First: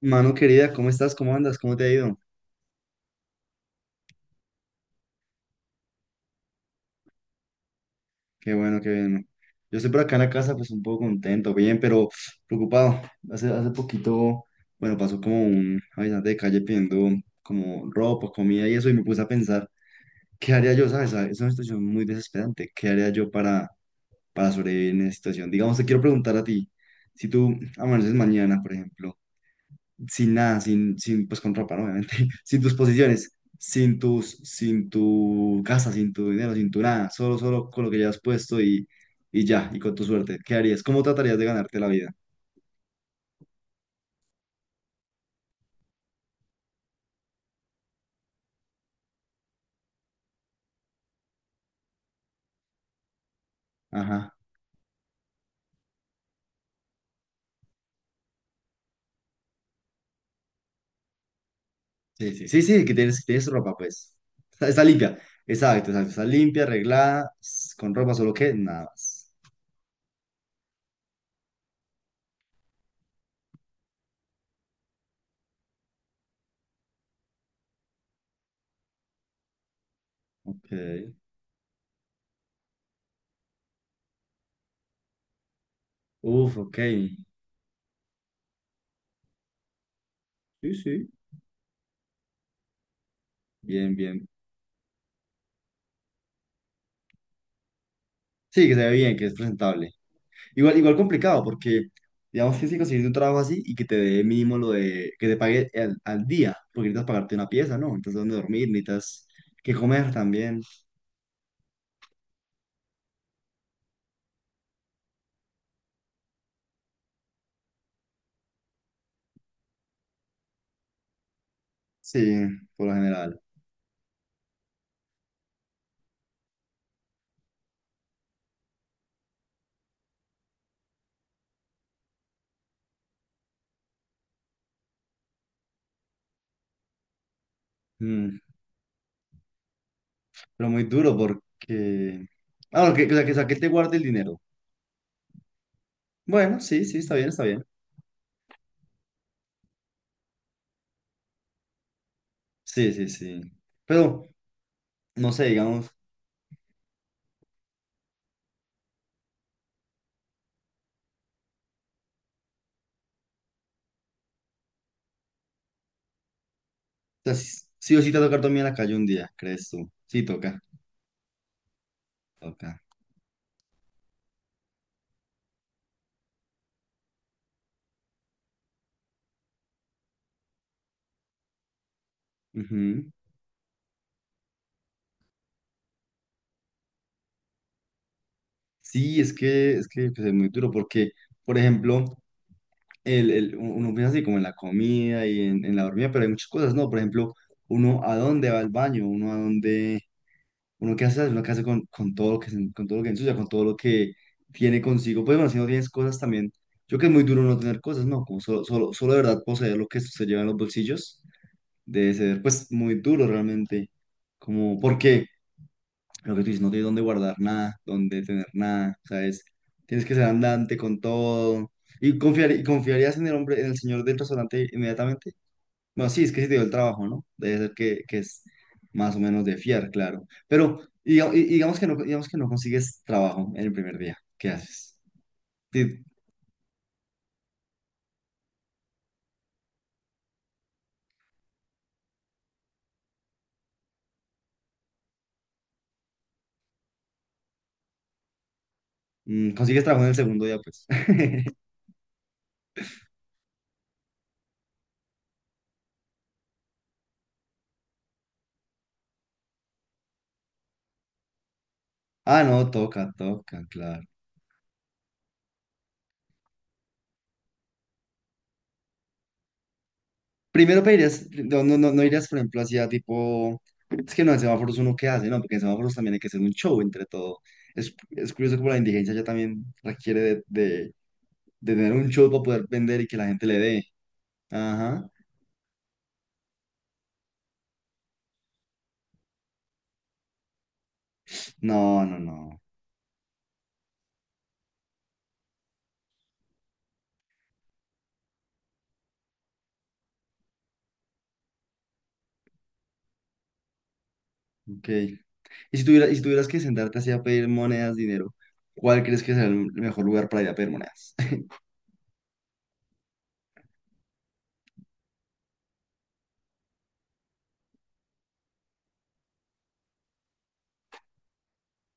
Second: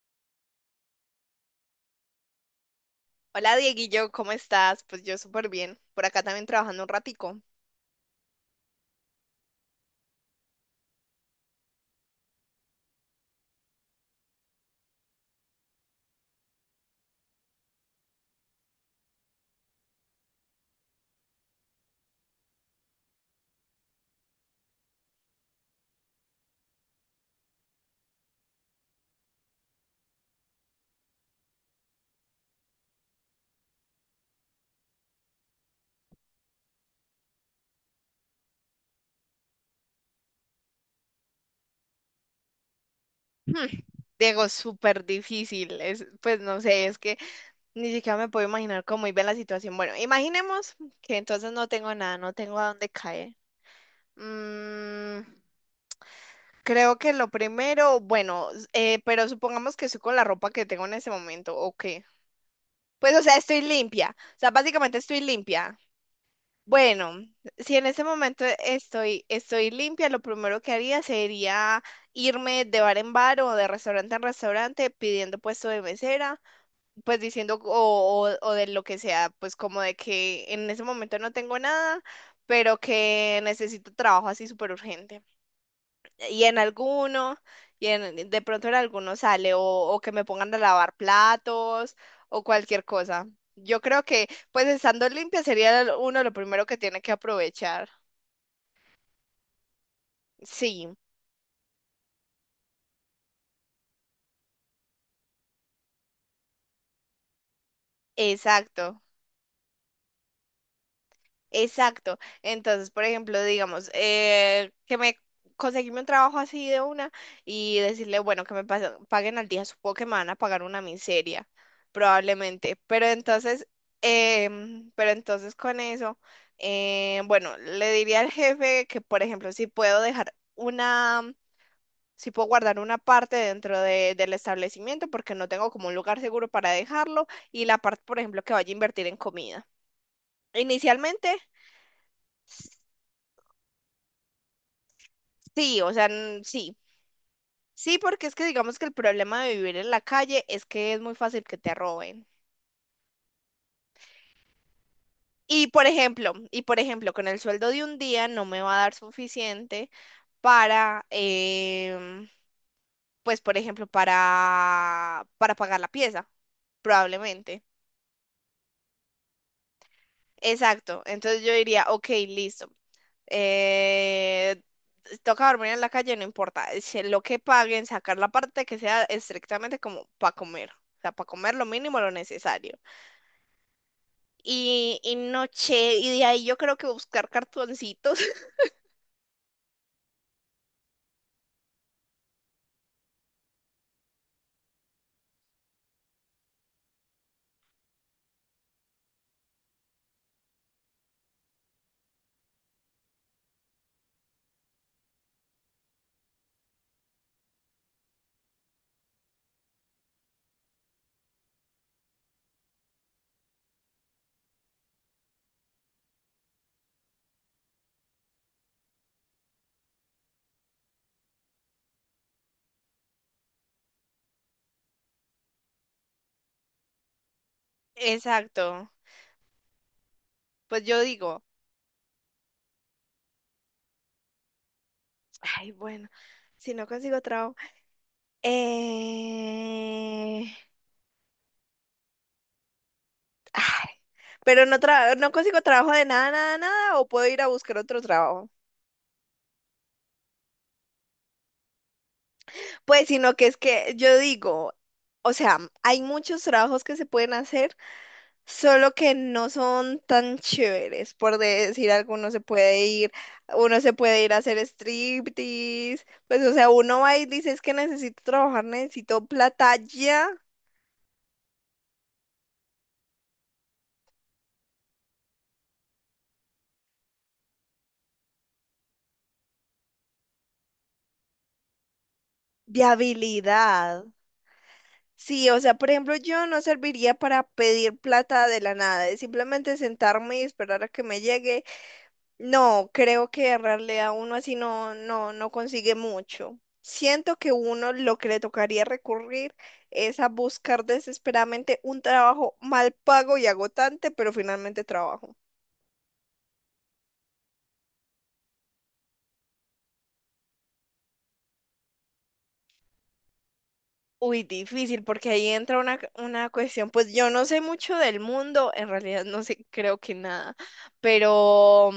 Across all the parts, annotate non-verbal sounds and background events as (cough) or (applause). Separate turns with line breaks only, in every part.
Mano querida, ¿cómo estás? ¿Cómo andas? ¿Cómo te ha ido?
Hola Dieguillo, ¿cómo estás? Pues yo súper bien. Por acá también trabajando un ratico.
Qué bueno, qué bien. Yo estoy por acá en la casa, pues un poco contento, bien, pero preocupado. Hace poquito, bueno, pasó como un habitante de calle pidiendo como ropa, comida y eso, y me puse a pensar, ¿qué haría yo? ¿Sabes? Es una situación muy desesperante. ¿Qué haría yo para sobrevivir en esa situación? Digamos, te quiero preguntar a ti, si tú amaneces mañana, por ejemplo, sin nada, sin, sin, pues con ropa, ¿no? Obviamente, (laughs) sin tus posiciones, sin tu casa, sin tu dinero, sin tu nada, solo con lo que ya has puesto, y ya, y con tu suerte. ¿Qué harías? ¿Cómo tratarías de ganarte la vida?
Hmm, Diego, súper difícil. Es, pues no sé, es que ni siquiera me puedo imaginar cómo iba la situación. Bueno, imaginemos que entonces no tengo nada, no tengo a dónde caer.
Ajá.
Mm, creo que lo primero, bueno, pero supongamos que estoy con la ropa que tengo en ese momento, ¿o qué?
Sí, sí, sí, sí, que
Pues o sea,
tienes
estoy
ropa, pues.
limpia. O sea,
Está
básicamente
limpia.
estoy limpia.
Exacto, exacto. Está limpia,
Bueno,
arreglada,
si en
con
ese
ropa, solo
momento
que nada
estoy,
más.
estoy limpia, lo primero que haría sería irme de bar en bar o de restaurante en restaurante pidiendo puesto de mesera, pues diciendo o de lo que sea, pues como de que en
Ok.
ese momento no tengo nada, pero que necesito trabajo así súper urgente y
Uf,
en
ok.
alguno, de pronto en alguno sale, o que me pongan a
Sí,
lavar
sí.
platos, o cualquier cosa. Yo
Bien,
creo que,
bien.
pues estando limpia sería uno lo primero que tiene que aprovechar.
Sí, que se ve bien, que es presentable. Igual,
Sí,
igual complicado, porque digamos que si consigues un trabajo así y que te dé mínimo lo de que te pague al día, porque necesitas pagarte una pieza, ¿no? Necesitas dónde dormir,
exacto.
necesitas que comer también.
Exacto. Entonces, por ejemplo, digamos, que me conseguirme un trabajo así de una y decirle, bueno, que me paguen al día, supongo que me van a pagar una miseria,
Sí,
probablemente.
por lo
Pero
general.
entonces, pero entonces con eso, bueno, le diría al jefe que, por ejemplo, si puedo dejar una, si puedo guardar una parte dentro del establecimiento porque no tengo como un lugar seguro para dejarlo y la parte, por
Mm,
ejemplo, que vaya a invertir en comida.
pero muy duro
Inicialmente.
porque. Ah, bueno, que, o sea, que te guarde el dinero. Bueno,
Sí.
sí, sí, está bien, está bien.
Sí, porque es que digamos que el problema de vivir en la calle es que es muy fácil que te roben.
Sí, sí, sí. Pero, no sé,
Y por
digamos, o
ejemplo, y por ejemplo, con el sueldo de un día no me va a dar suficiente para, em, pues por ejemplo, para pagar la pieza,
sea,
probablemente.
sí, sí o sí te va a tocar dormir en la calle un día, ¿crees tú? Sí, toca,
Exacto. Entonces yo diría, ok, listo.
toca.
Eh, toca dormir en la calle, no importa. Es que Lo que paguen, sacar la parte que sea estrictamente como para comer. O sea, para comer lo mínimo, lo necesario.
Ujú.
Y noche, y de ahí yo creo que buscar cartoncitos. (laughs)
Sí, es que pues, es muy duro porque, por ejemplo, uno piensa así como en la comida y en la dormida, pero hay muchas cosas, ¿no? Por ejemplo, uno a dónde va al baño, uno a dónde, uno qué hace con todo lo que, con todo lo que ensucia, con todo lo que tiene consigo. Pues bueno, si no tienes cosas también, yo creo que es muy duro no tener cosas, ¿no? Como solo de verdad poseer lo que se lleva en los bolsillos, debe ser pues muy duro realmente. Como, porque lo que tú dices, no tienes dónde guardar nada, dónde tener nada, ¿sabes? Tienes que ser andante con todo. ¿Y, confiar, y confiarías en el hombre, en el señor del restaurante inmediatamente? Bueno, sí, es que sí te dio el trabajo, ¿no? Debe ser que es
Exacto.
más o menos de fiar, claro. Pero
Pues yo digo,
digamos que no consigues trabajo en el primer día. ¿Qué haces?
ay,
Ti-
bueno, si no consigo trabajo. Eh... Ay, pero no, no consigo trabajo de nada, nada, nada, o puedo ir a buscar otro trabajo.
mm, consigues trabajo en el segundo día, pues. (laughs)
Pues sino que es que yo digo, o sea, hay muchos trabajos que se pueden hacer. Solo que no son tan chéveres, por decir algo, uno se
Ah, no,
puede
toca,
ir,
toca,
uno se
claro.
puede ir a hacer striptease, pues o sea, uno va y dice es que necesito trabajar, necesito plata ya.
Primero pedirías, no, no, no, no irías, por ejemplo, hacia tipo, es que no, en semáforos uno qué hace, ¿no? Porque en semáforos también hay que hacer un show entre todo. Es curioso como la indigencia ya también requiere de tener un show para poder
De
vender y que la gente le dé.
habilidad.
Ajá.
Sí, o sea, por ejemplo, yo no serviría para pedir plata de la nada, es simplemente sentarme y esperar a que me llegue.
No, no, no.
No, creo que en realidad uno así no, no, no consigue mucho. Siento que uno lo que le tocaría recurrir es a buscar desesperadamente un trabajo mal pago y agotante, pero finalmente
Ok.
trabajo.
Y si tuvieras que sentarte así a pedir monedas, dinero, ¿cuál crees que es el mejor lugar para ir a pedir monedas? (laughs)
Uy, difícil, porque ahí entra una cuestión. Pues yo no sé mucho del mundo, en realidad no sé, creo que nada, pero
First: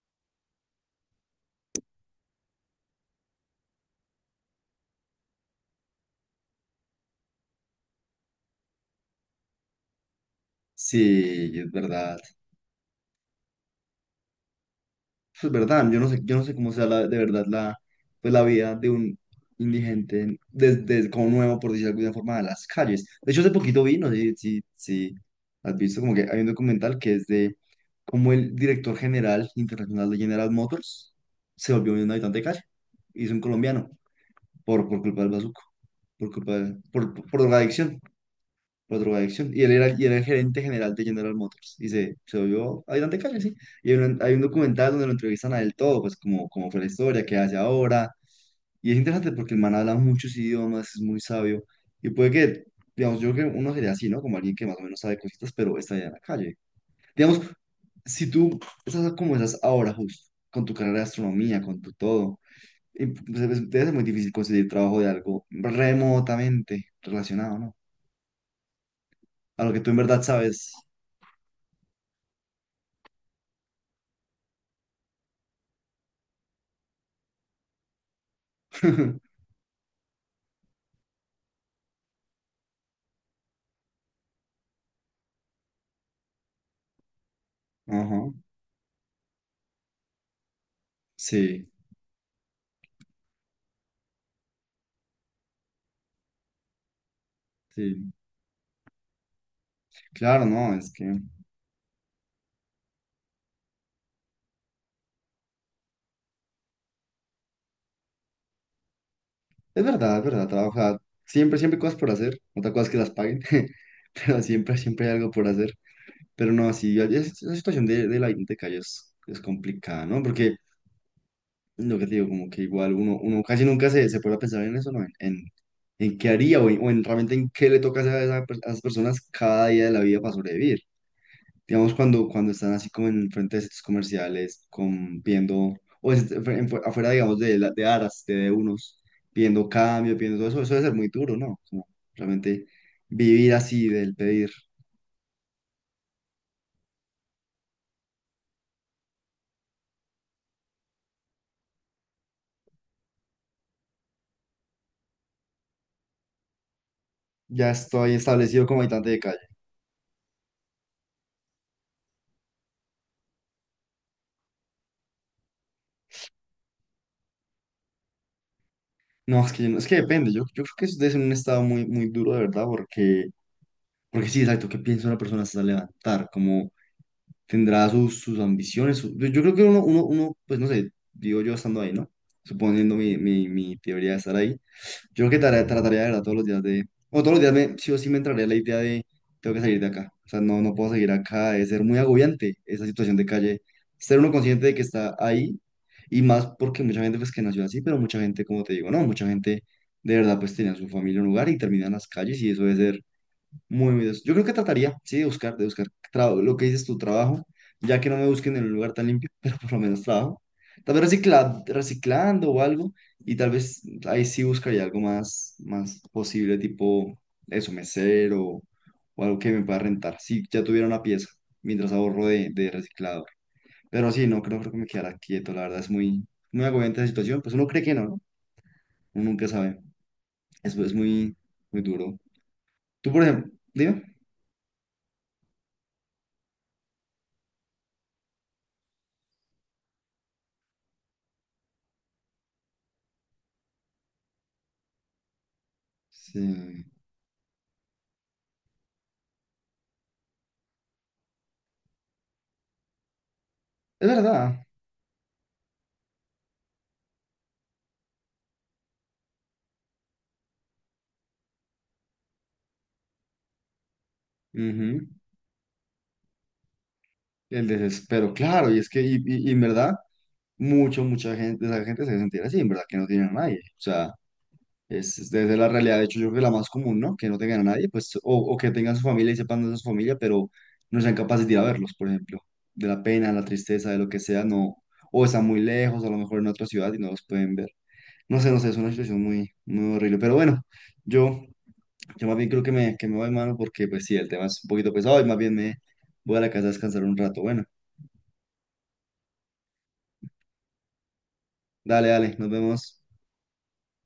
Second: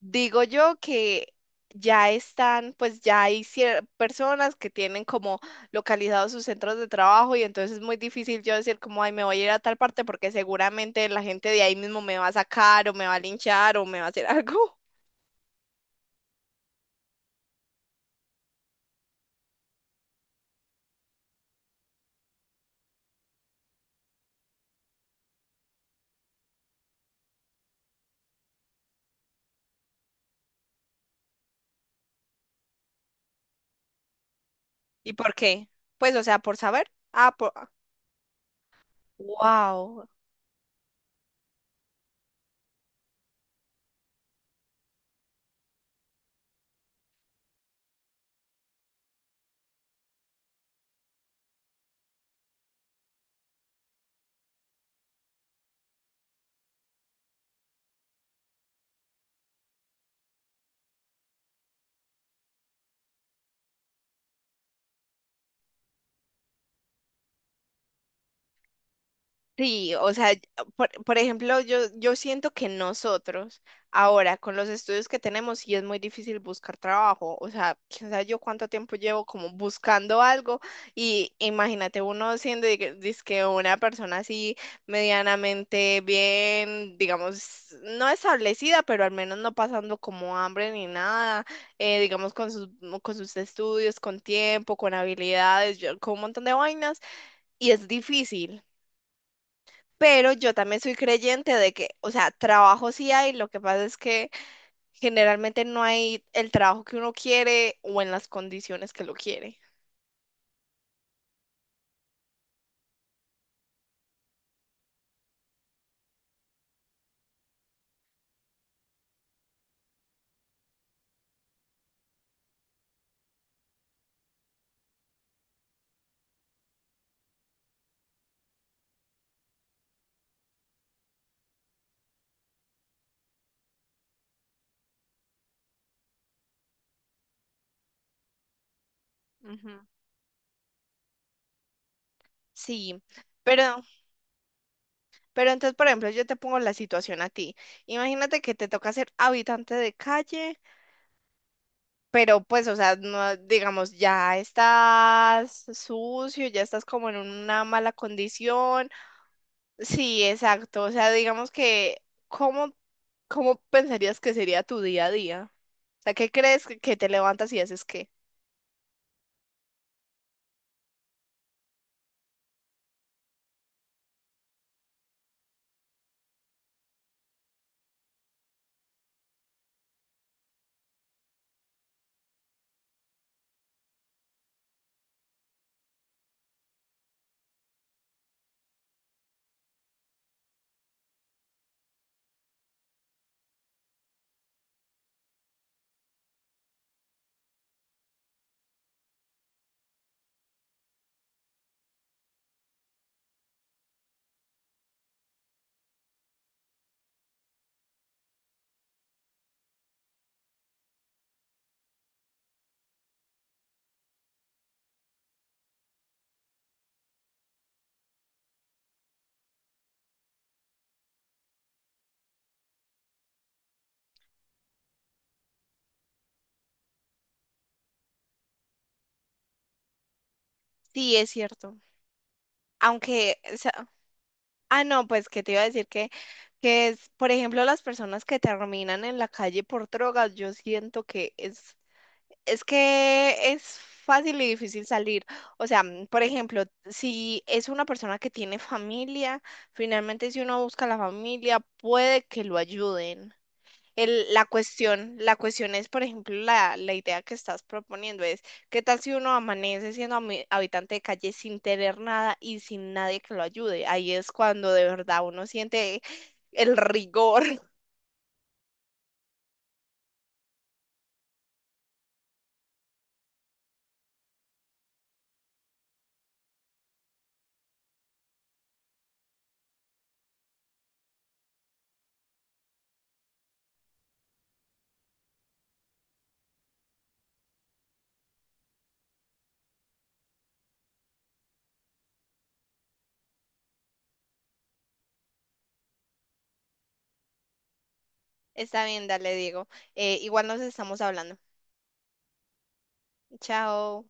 digo yo que ya están, pues ya hay personas que tienen como localizados sus centros de trabajo y entonces es muy difícil yo decir como, ay, me voy a ir a tal parte porque seguramente la gente
Sí,
de
es
ahí mismo me
verdad.
va a sacar o me va a linchar o me va a hacer (laughs) algo.
Eso es verdad, yo no sé cómo sea la, de verdad la, pues la vida de un indigente desde como nuevo, por decirlo de alguna forma, de las calles. De hecho, hace poquito vi, no sé si has visto, como que hay un documental que es de cómo el director general internacional de General Motors se volvió un habitante de calle. Y es un colombiano por
¿Y
culpa del
por
bazuco,
qué? Pues, o sea, por saber. Ah,
por
por...
drogadicción, por adicción. Y él era, y
Wow.
era el gerente general de General Motors. Se volvió ayudante de calle, sí. Hay un documental donde lo entrevistan a él todo, pues como, como fue la historia, qué hace ahora. Y es interesante porque el man habla muchos idiomas, es muy sabio. Y puede que, digamos, yo creo que uno sería así, ¿no? Como alguien que más o menos sabe cositas, pero está allá en la calle. Digamos, si tú estás como estás ahora justo, con tu carrera de astronomía, con tu todo, y, pues, debe ser muy difícil conseguir trabajo de algo remotamente relacionado, ¿no? A lo que tú
Sí,
en
o
verdad
sea,
sabes.
por ejemplo, yo siento que nosotros ahora con los estudios que tenemos sí es muy difícil buscar trabajo, o sea, quién sabe yo cuánto tiempo llevo
(laughs)
como buscando algo, y imagínate uno siendo dizque una persona así medianamente bien, digamos, no
Ajá,
establecida, pero al menos no pasando como hambre ni nada,
sí,
digamos con sus estudios, con tiempo, con habilidades, con un montón de vainas y es
sí,
difícil. Pero
claro,
yo
no,
también
es
soy
que
creyente de que, o sea, trabajo sí hay, lo que pasa es que generalmente no hay el trabajo que uno quiere o en las condiciones que lo quiere.
es verdad, trabaja, siempre, siempre hay cosas por hacer, otra cosa es que las paguen, (laughs) pero siempre, siempre hay algo por hacer, pero no, sí, esa situación de la hipoteca ya es complicada, ¿no? Porque lo que te digo, como que igual uno, uno casi nunca se puede pensar en eso, ¿no? En qué haría o en realmente en qué le toca hacer a, a esas personas cada día de la vida para sobrevivir. Digamos, cuando, cuando están así como en frente de centros comerciales, con, viendo, afuera, digamos, de aras, de unos, viendo
Ujú.
cambio, viendo todo eso, eso debe ser muy duro, ¿no? Como realmente
Sí,
vivir
pero,
así del pedir.
pero entonces, por ejemplo, yo te pongo la situación a ti. Imagínate que te toca ser habitante de calle, pero pues, o sea, no, digamos, ya estás sucio, ya estás como en una
Ya
mala
estoy establecido como
condición.
habitante de calle.
Sí, exacto. O sea, digamos que, ¿cómo, cómo pensarías que sería tu día a día? O sea, ¿qué crees que te levantas y haces qué?
No, es que, yo no- es que depende. Yo creo que eso debe ser un estado muy, muy duro, de verdad, porque, porque sí, exacto, ¿qué piensa una persona hasta levantar? Tendrá sus, sus ambiciones. Yo creo que uno, uno, uno, pues no sé, digo yo estando ahí, ¿no? Suponiendo mi, mi, mi teoría de estar ahí, yo creo que trataría de verdad todos los días de, o todos los días me, sí o sí me entraría la idea de, tengo que salir de acá. O sea, no, no puedo seguir acá, es ser muy agobiante esa situación de calle, ser uno consciente de que está ahí y más porque mucha gente pues que nació así, pero mucha gente, como te digo, no, mucha gente de verdad pues tenía su familia en un lugar y termina en las calles y eso debe ser muy humildes. Yo creo que trataría, sí, de buscar lo que dices tu trabajo, ya que no me busquen en un lugar tan limpio, (laughs) pero por lo menos trabajo. Tal vez reciclando o algo, y tal vez ahí sí buscaría algo más, más posible, tipo eso, mesero o algo que me pueda rentar. Si ya tuviera una pieza, mientras ahorro de reciclado. Pero sí, no creo, creo que me quedara quieto, la verdad es muy, muy agobiante la situación. Pues uno cree que no, ¿no? Uno nunca sabe. Eso es
Sí, es
muy,
cierto.
muy duro. Tú, por
Aunque,
ejemplo,
o sea,
dime.
ah, no, pues que te iba a decir que es, por ejemplo, las personas que terminan en la calle por drogas, yo siento que es que es fácil y difícil salir. O sea, mm, por ejemplo,
Sí.
si es una persona que tiene familia, finalmente si uno busca a la familia, puede que lo ayuden.
Es
La
verdad.
cuestión, la cuestión es, por ejemplo, la idea que estás proponiendo es, ¿qué tal si uno amanece siendo habitante de calle sin tener nada y sin nadie que lo ayude? Ahí es cuando de
Ujú.
verdad uno siente el rigor.
El
(laughs)
desespero, claro, y es que, y en verdad, mucha, mucha gente, esa gente se sentirá así, en verdad, que no tienen a nadie. O sea, es, debe ser la realidad, de hecho, yo creo que la más común, ¿no? Que no tengan a nadie, pues, o que tengan su familia y sepan de su familia, pero no sean capaces de ir a verlos, por ejemplo, de la pena, la tristeza, de lo que sea, no, o están muy lejos, a lo mejor en otra ciudad y no los pueden ver. No sé, no sé, es una situación muy, muy horrible, pero bueno, yo Yo más bien creo que que me voy, mano, porque pues sí, el tema es un poquito pesado y más bien me voy a la casa a descansar un rato. Bueno,
Está bien, dale, Diego. Igual nos estamos hablando.
dale, dale, nos vemos.
Chao.